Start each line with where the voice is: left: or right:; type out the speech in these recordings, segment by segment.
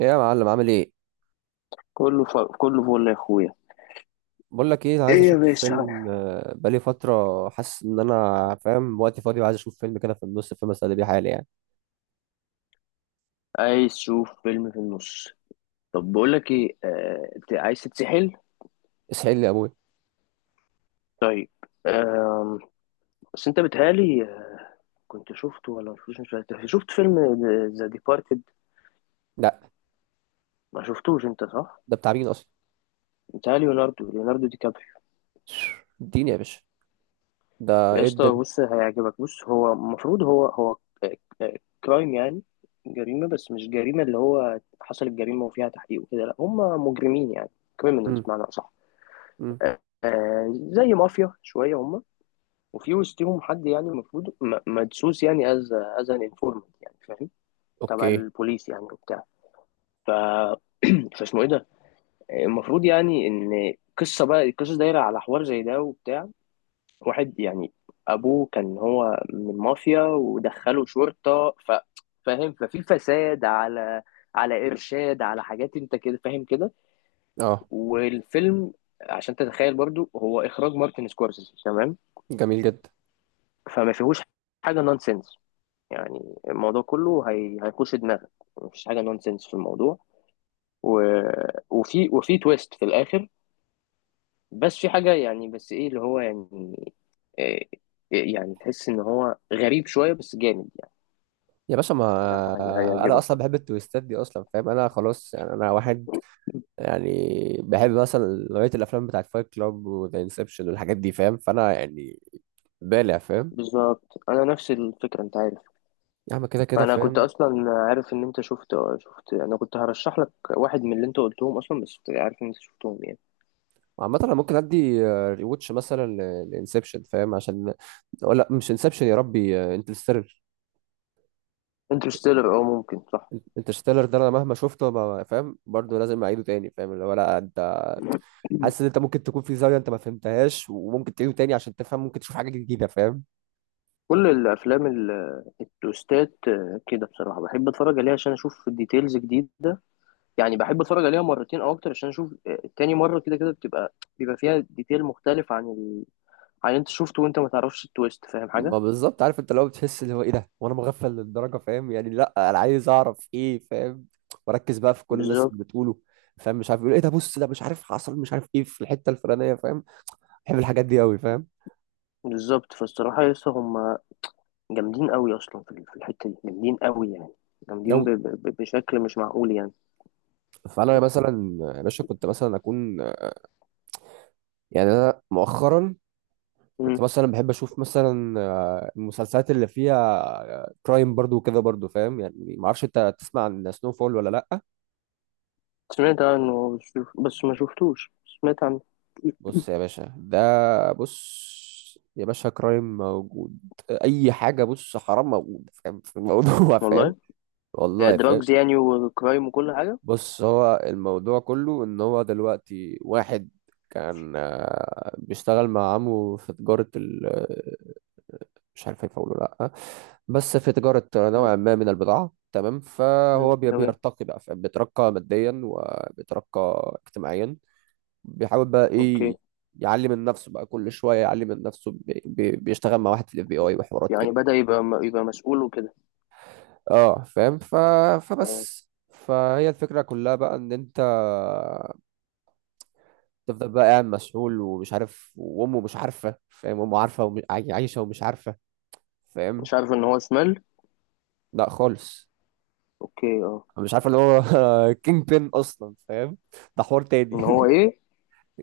right: ايه يا معلم عامل ايه؟
left: كله فل يا اخويا.
right: بقول لك ايه، عايز
left: ايه يا
right: اشوف
left: باشا؟
right: فيلم، بقالي فتره حاسس ان انا فاهم وقتي فاضي وعايز اشوف فيلم كده في النص، فيلم اسلي بيه حالي يعني.
left: عايز تشوف فيلم في النص؟ طب بقول لك ايه عايز تتسحل؟
right: اسحل لي يا ابويا.
left: طيب. آم... بس انت بتهيألي كنت شفته ولا ما شفتوش، مش فاكر. شفت فيلم ذا ديبارتد؟
right: لا.
left: ما شفتوش انت، صح؟
right: ده بتاع مين اصلا؟
left: بتهيألي ليوناردو دي كابريو.
right: اديني يا باشا، ده
left: يا
right: ايه
left: اسطى
right: الدنيا؟
left: بص، هيعجبك. بص، هو المفروض هو كرايم يعني، جريمة. بس مش جريمة اللي هو حصلت جريمة وفيها تحقيق وكده، لا، هم مجرمين يعني، كريمنالز
right: امم
left: بمعنى أصح.
right: امم
left: آه، زي مافيا شويه هم، وفي وسطهم حد يعني المفروض مدسوس يعني، از از ان انفورمنت يعني، فاهم؟ تبع
right: اوكي.
left: البوليس يعني وبتاع. ف فاسمه ايه ده؟ المفروض يعني ان قصه، بقى القصه دايره على حوار زي ده وبتاع. واحد يعني ابوه كان هو من المافيا ودخله شرطه. فاهم؟ ففي فساد على، على ارشاد، على حاجات، انت كده فاهم كده.
right: اه
left: والفيلم، عشان تتخيل برضو، هو اخراج مارتن سكورسيزي، تمام؟
right: جميل جدا.
left: فما فيهوش حاجه نونسنس يعني. الموضوع كله هيخش دماغك. مفيش حاجه نونسنس في الموضوع. و... وفي تويست في الاخر. بس في حاجه يعني، بس ايه اللي هو يعني، إيه، يعني تحس ان هو غريب شويه، بس جامد يعني.
right: يا باشا،
left: يعني
right: ما انا اصلا
left: هيعجبك.
right: بحب التويستات دي اصلا، فاهم؟ انا خلاص يعني، انا واحد يعني بحب مثلا نوعيه الافلام بتاعت فايت كلاب وذا انسبشن والحاجات دي، فاهم؟ فانا يعني بالع، فاهم؟
left: بالظبط، انا نفس الفكره، انت عارف.
right: يا عم كده كده
left: فانا كنت
right: فاهم.
left: اصلا عارف ان انت شفت. انا كنت هرشح لك واحد من اللي انت قلتهم اصلا، بس عارف ان انت شفتهم يعني.
right: عامة انا ممكن ادي ريوتش مثلا لانسبشن، فاهم؟ عشان أو لا، مش انسبشن، يا ربي، انترستيلر.
left: انترستيلر، اه ممكن، صح.
right: انترستيلر ده انا مهما شفته ما فاهم برضه، لازم اعيده تاني، فاهم؟ اللي هو لا انت حاسس ان انت ممكن تكون في زاوية انت ما فهمتهاش، وممكن تعيده تاني عشان تفهم، ممكن تشوف حاجة جديدة، فاهم؟
left: كل الافلام التوستات كده، بصراحه بحب اتفرج عليها عشان اشوف ديتيلز جديده. يعني بحب اتفرج عليها مرتين او اكتر عشان اشوف تاني مره كده، كده بتبقى بيبقى فيها ديتيل مختلف عن عن، انت شفته وانت ما تعرفش التويست، فاهم
right: ما
left: حاجه؟
right: بالظبط، عارف انت لو بتحس اللي هو ايه ده وانا مغفل للدرجة، فاهم؟ يعني لا انا عايز اعرف ايه، فاهم؟ واركز بقى في كل الناس
left: بالظبط.
right: اللي بتقوله، فاهم؟ مش عارف يقول ايه، ده بص ده مش عارف حصل، مش عارف ايه في الحتة الفلانية، فاهم؟ بحب الحاجات دي قوي، فاهم؟
left: بالظبط، فالصراحه لسه هم جامدين قوي اصلا في في الحته دي، جامدين قوي يعني، جامدين
right: لو،
left: بشكل مش معقول يعني،
right: فانا
left: فاهم؟
right: مثلا يا باشا كنت مثلا اكون يعني. انا مؤخرا
left: مم.
right: كنت مثلا بحب اشوف مثلا المسلسلات اللي فيها كرايم برضو وكده برضو، فاهم؟ يعني ما اعرفش انت تسمع عن سنو فول ولا لا.
left: سمعت عنه بس ما شفتوش، سمعت عنه.
right: بص يا باشا، ده بص يا باشا، كرايم موجود، اي حاجه، بص حرام موجود، فاهم؟ في الموضوع فاهم؟
left: والله،
right: والله فاهم.
left: دراجز يعني وكرايم وكل حاجه.
right: بص هو الموضوع كله ان هو دلوقتي واحد كان بيشتغل مع عمه في مش عارف هينفع اقوله لا، بس في تجاره
left: مم.
right: نوع ما من البضاعه، تمام؟
left: مم.
right: فهو
left: تمام.
right: بيرتقي بقى، بيترقى ماديا وبيترقى اجتماعيا. بيحاول بقى
left: اوكي.
right: ايه، يعلي من نفسه بقى، كل شويه يعلي من نفسه، بيشتغل مع واحد في الاف بي اي وحوارات كده.
left: يعني بدأ يبقى يبقى مسؤول وكده.
right: اه فاهم.
left: اه.
right: فبس فهي الفكره كلها بقى ان انت تفضل بقى قاعد مسحول ومش عارف، وامه مش عارفه، فاهم؟ امه عارفه ومش عايشه ومش عارفه، فاهم؟
left: مش عارف ان هو شمال.
right: لا خالص.
left: اوكي، اه.
right: مش عارف اللي هو كينج بين اصلا، فاهم؟ ده حوار تاني
left: ان هو ايه؟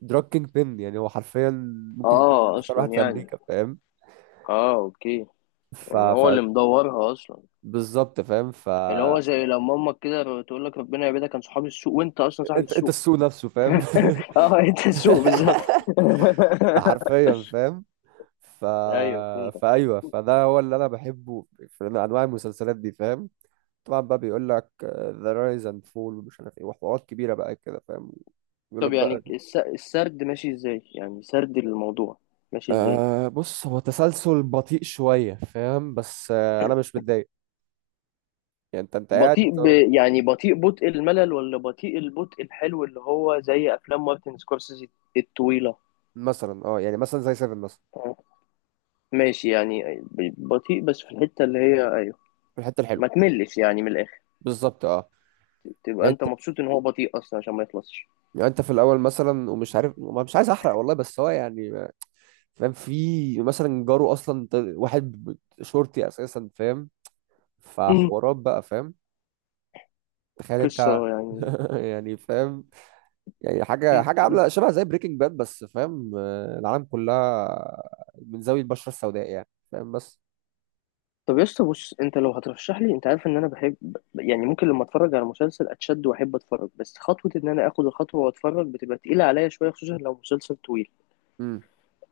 right: دراج كينج بين يعني، هو حرفيا ممكن يكون
left: اه
right: اخطر
left: اصلا
right: واحد في
left: يعني،
right: امريكا، فاهم؟
left: اه اوكي.
right: ف,
left: يعني هو
right: ف...
left: اللي مدورها اصلا،
right: بالظبط فاهم. ف
left: اللي هو زي لما امك كده تقول لك ربنا يبعدك، كان صحاب السوق، وانت اصلا صاحب
right: انت انت
left: السوق.
right: السوق نفسه، فاهم؟
left: اه، انت السوق بالظبط.
right: ده حرفيا، فاهم؟ ف...
left: ايوه فهمتك.
right: فايوه، فده هو اللي انا بحبه في انواع المسلسلات دي، فاهم؟ طبعا بقى بيقول لك ذا رايز اند فول، ومش عارف ايه، وحوارات كبيره بقى كده، فاهم؟ يقول لك
left: طب
right: بقى.
left: يعني السرد ماشي ازاي؟ يعني سرد الموضوع ماشي ازاي؟
right: أه بص، هو تسلسل بطيء شوية، فاهم؟ بس أه، أنا مش متضايق. يعني أنت قاعد
left: بطيء
right: أنت.
left: يعني بطيء، بطء الملل ولا بطيء، البطء الحلو اللي هو زي افلام مارتن سكورسيزي الطويله؟
right: مثلا أه، يعني مثلا زي سيفن مثلا.
left: آه. ماشي، يعني بطيء بس في الحته اللي هي ايوه،
right: في الحتة الحلوة.
left: ما تملش يعني من الاخر،
right: بالظبط أه.
left: تبقى
right: يعني
left: انت
right: أنت،
left: مبسوط ان هو بطيء اصلا عشان ما يخلصش.
right: يعني أنت في الأول مثلا ومش عارف، مش عايز أحرق والله، بس هو يعني فاهم؟ في مثلا جاره أصلا، واحد شرطي أساسا، فاهم؟
left: مم.
right: فحوارات بقى، فاهم؟ تخيل أنت
left: قصه يعني.
right: يعني فاهم. يعني حاجة
left: مم.
right: حاجة
left: مم.
right: عاملة شبه زي بريكنج باد بس، فاهم؟ العالم كلها من زاوية البشرة السوداء يعني، فاهم؟ بس
left: طب يا اسطى بص، انت لو هترشح لي انت عارف ان انا بحب يعني ممكن لما اتفرج على مسلسل اتشد واحب اتفرج، بس خطوه ان انا اخد الخطوه واتفرج بتبقى تقيله عليا شويه، خصوصا لو مسلسل طويل.
right: مم.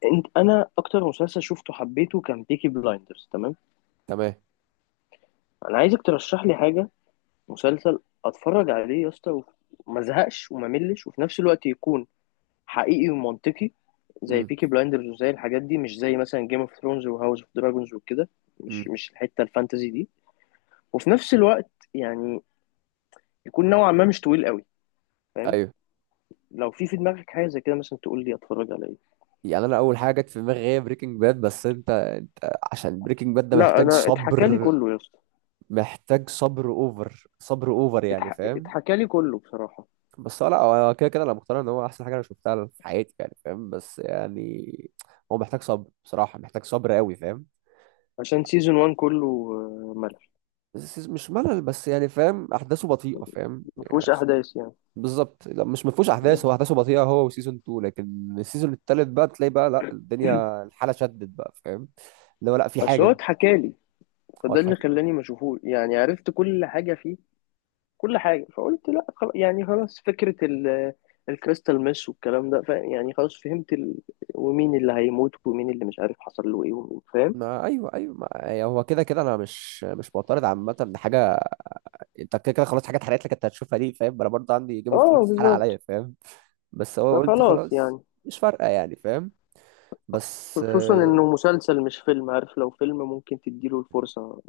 left: انت، انا اكتر مسلسل شفته حبيته كان بيكي بلايندرز، تمام؟
right: تمام.
left: انا عايزك ترشح لي حاجه، مسلسل اتفرج عليه يا اسطى وما ازهقش وما ملش، وفي نفس الوقت يكون حقيقي ومنطقي، زي
right: امم
left: بيكي بلايندرز وزي الحاجات دي، مش زي مثلا جيم اوف ثرونز وهاوس اوف دراجونز وكده.
right: امم
left: مش الحته الفانتزي دي. وفي نفس الوقت يعني يكون نوعا ما مش طويل قوي، فاهم؟
right: ايوه.
left: لو في في دماغك حاجه زي كده مثلا، تقول لي اتفرج على ايه.
right: يعني انا اول حاجه جت في دماغي هي بريكنج باد، بس انت عشان بريكنج باد ده
left: لا
right: محتاج
left: انا اتحكى لي
right: صبر.
left: كله يا اسطى.
right: محتاج صبر اوفر، صبر اوفر يعني، فاهم؟
left: اتحكى لي كله بصراحه.
right: بس هو لا، هو كده كده انا مقتنع ان هو احسن حاجه انا شفتها في حياتي يعني، فاهم؟ بس يعني هو محتاج صبر بصراحه، محتاج صبر قوي، فاهم؟
left: عشان سيزون 1 كله ملل،
right: بس مش ملل، بس يعني فاهم احداثه بطيئه، فاهم
left: ما
right: يعني؟
left: فيهوش احداث يعني.
right: بالظبط، لا مش مفهوش احداث، هو احداثه بطيئه هو وسيزون 2، لكن السيزون الثالث بقى تلاقي بقى لا، الدنيا الحاله شدت بقى، فاهم؟ اللي هو لا، في
left: بس هو
right: حاجه
left: اتحكالي، فده
right: واضحه
left: اللي خلاني ما اشوفوش يعني. عرفت كل حاجه فيه، كل حاجه، فقلت لا خلاص يعني، خلاص. فكره الكريستال ميس والكلام ده، يعني خلاص فهمت ومين اللي هيموت ومين اللي مش عارف حصل له ايه ومين، فاهم؟
right: ما ايوه ايوه، ما يعني هو كده كده انا مش معترض عامه ان حاجه. انت كده كده خلاص، حاجات اتحرقت لك انت هتشوفها دي، فاهم؟ انا برضه عندي جيم اوف
left: اه
right: ثرونز اتحرق عليا،
left: بالظبط.
right: فاهم؟ بس هو قلت
left: فخلاص
right: خلاص،
left: يعني،
right: مش فارقه يعني، فاهم؟ بس
left: خصوصا انه مسلسل مش فيلم، عارف؟ لو فيلم ممكن تديله الفرصة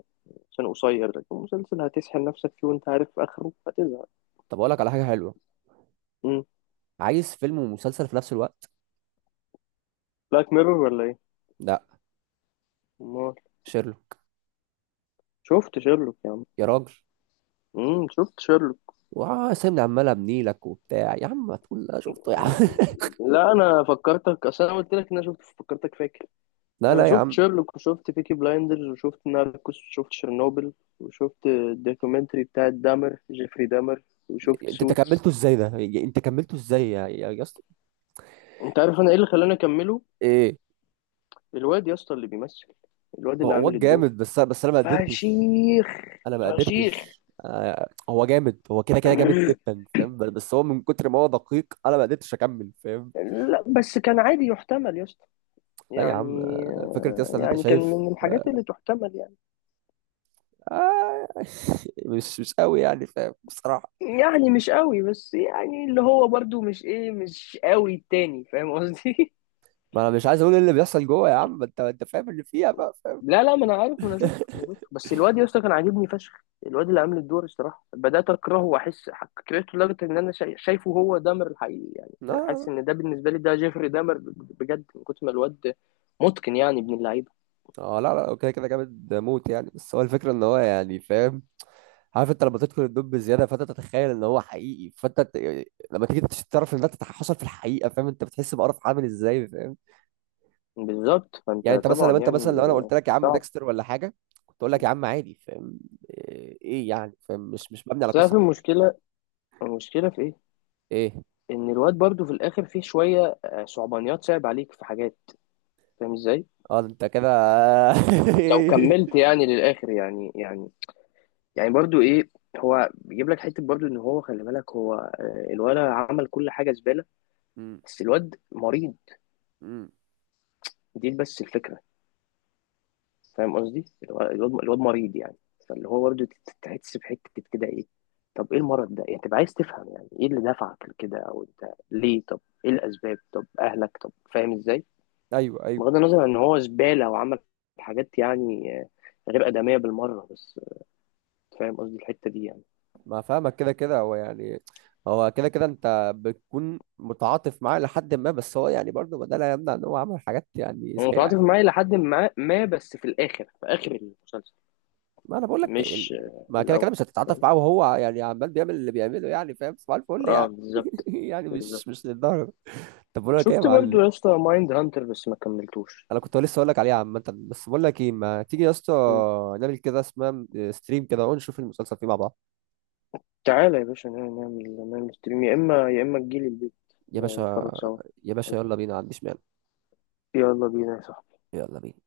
left: عشان قصير، لكن مسلسل هتسحل نفسك فيه وانت عارف اخره، هتزهق.
right: طب اقول لك على حاجه حلوه.
left: امم.
right: عايز فيلم ومسلسل في نفس الوقت.
left: بلاك ميرور ولا؟
right: لا.
left: ايه؟
right: شيرلو.
left: شفت شيرلوك يا عم.
right: يا راجل
left: امم، شفت شيرلوك.
right: وسامي عمال ابني لك وبتاع، يا عم ما تقول لا شفته يا عم
left: لا انا فكرتك، اصل انا قلت لك ان انا شفت، فكرتك فاكر.
right: لا
left: انا
right: لا يا
left: شفت
right: عم.
left: شيرلوك وشفت بيكي بلايندرز وشفت ناركوس وشفت شيرنوبل وشفت الدوكيومنتري بتاع دامر، جيفري دامر، وشفت
right: انت
left: سوتس.
right: كملته ازاي ده انت كملته ازاي يا اسطى؟
left: انت عارف انا ايه اللي خلاني اكمله؟
right: ايه؟
left: الواد يا اسطى اللي بيمثل، الواد
right: هو
left: اللي
right: هو
left: عامل الدور،
right: جامد بس، انا ما قدرتش.
left: فشيخ،
right: انا ما
left: فشيخ.
right: قدرتش. هو جامد، هو كده كده جامد جدا، فاهم؟ بس هو من كتر ما هو دقيق انا ما قدرتش اكمل، فاهم؟
left: لا بس كان عادي، يحتمل يا اسطى
right: لا يا عم،
left: يعني.
right: فكره يا اسطى ان انت
left: يعني كان من
right: شايف.
left: الحاجات اللي تحتمل يعني.
right: آه، مش قوي يعني، فاهم؟ بصراحه.
left: يعني مش قوي، بس يعني اللي هو برضو مش ايه، مش قوي التاني، فاهم قصدي؟
right: ما انا مش عايز اقول ايه اللي بيحصل جوه يا عم، ما انت فاهم اللي فيها بقى، فاهم؟
left: لا ما انا عارف، ما انا شفته، ما أنا شفته. بس الواد يا اسطى كان عاجبني فشخ، الواد اللي عامل الدور الصراحه بدات اكرهه واحس، كرهته لدرجه ان انا شايفه هو دامر الحقيقي يعني،
right: لا لا لا.
left: حاسس ان ده بالنسبه لي ده جيفري دامر بجد، من كتر ما الواد متقن يعني، ابن اللعيبه.
right: اه لا لا، هو كده كده جامد موت يعني، بس هو الفكره ان هو يعني، فاهم؟ عارف انت لما تدخل الدب بزياده، فانت تتخيل ان هو حقيقي، لما تيجي تعرف ان ده حصل في الحقيقه، فاهم؟ انت بتحس بقرف عامل ازاي، فاهم؟
left: بالظبط، فانت
right: يعني انت مثلا،
left: طبعا يعني
right: لو انا قلت لك يا عم
left: صعب.
right: ديكستر ولا حاجه، كنت اقول لك يا عم عادي، فاهم؟ ايه إيه يعني، فاهم؟ مش مش مبني على
left: تعرف
right: قصه حقيقية.
left: المشكله، المشكله في ايه؟
right: ايه؟
left: ان الواد برضو في الاخر فيه شويه صعبانيات، صعب عليك في حاجات، فاهم ازاي؟
right: اه ده انت كده
left: لو كملت يعني للاخر يعني، يعني يعني برضو ايه، هو بيجيب لك حته برضو ان هو خلي بالك، هو الولد عمل كل حاجه زباله،
right: م-
left: بس الواد مريض،
right: م.
left: دي بس الفكره. فاهم قصدي؟ الواد مريض يعني، فاللي هو برضو تحس بحته كده ايه، طب ايه المرض ده يعني، تبقى عايز تفهم يعني ايه اللي دفعك لكده، او انت ليه، طب ايه الاسباب، طب اهلك، طب فاهم ازاي،
right: ايوه ايوه،
left: بغض النظر عن ان هو زباله وعمل حاجات يعني غير ادميه بالمره. بس فاهم قصدي الحته دي يعني.
right: ما فاهمك. كده كده هو يعني، هو كده كده انت بتكون متعاطف معاه لحد ما، بس هو يعني برضه ده لا يمنع ان هو عمل حاجات يعني
left: متعاطف
right: سيئه.
left: معاه لحد ما، ما بس في الاخر، في اخر المسلسل،
right: ما انا بقول لك ال-
left: مش في
right: ما كده كده
left: الاول.
right: مش هتتعاطف معاه، وهو يعني عمال بيعمل اللي بيعمله يعني، فاهم؟ صباح الفل
left: اه
right: يعني
left: بالظبط.
right: يعني
left: بالظبط.
right: مش للدرجه. طب بقول لك ايه يا
left: شفت برضو
right: معلم،
left: يا اسطى مايند هانتر؟ بس ما كملتوش.
right: انا كنت لسه اقول لك عليها عامه. بس بقول لك ايه، ما تيجي يا اسطى
left: مم.
right: نعمل كده، اسمها ستريم كده، ونشوف المسلسل فيه مع بعض؟
left: تعالى يا باشا، نعمل نعمل ستريم، يا اما يا اما تجيلي البيت
right: يا باشا.
left: نتفرج سوا.
right: يا باشا يلا بينا، ما عنديش مانع.
left: يلا بينا يا صاحبي.
right: يلا بينا.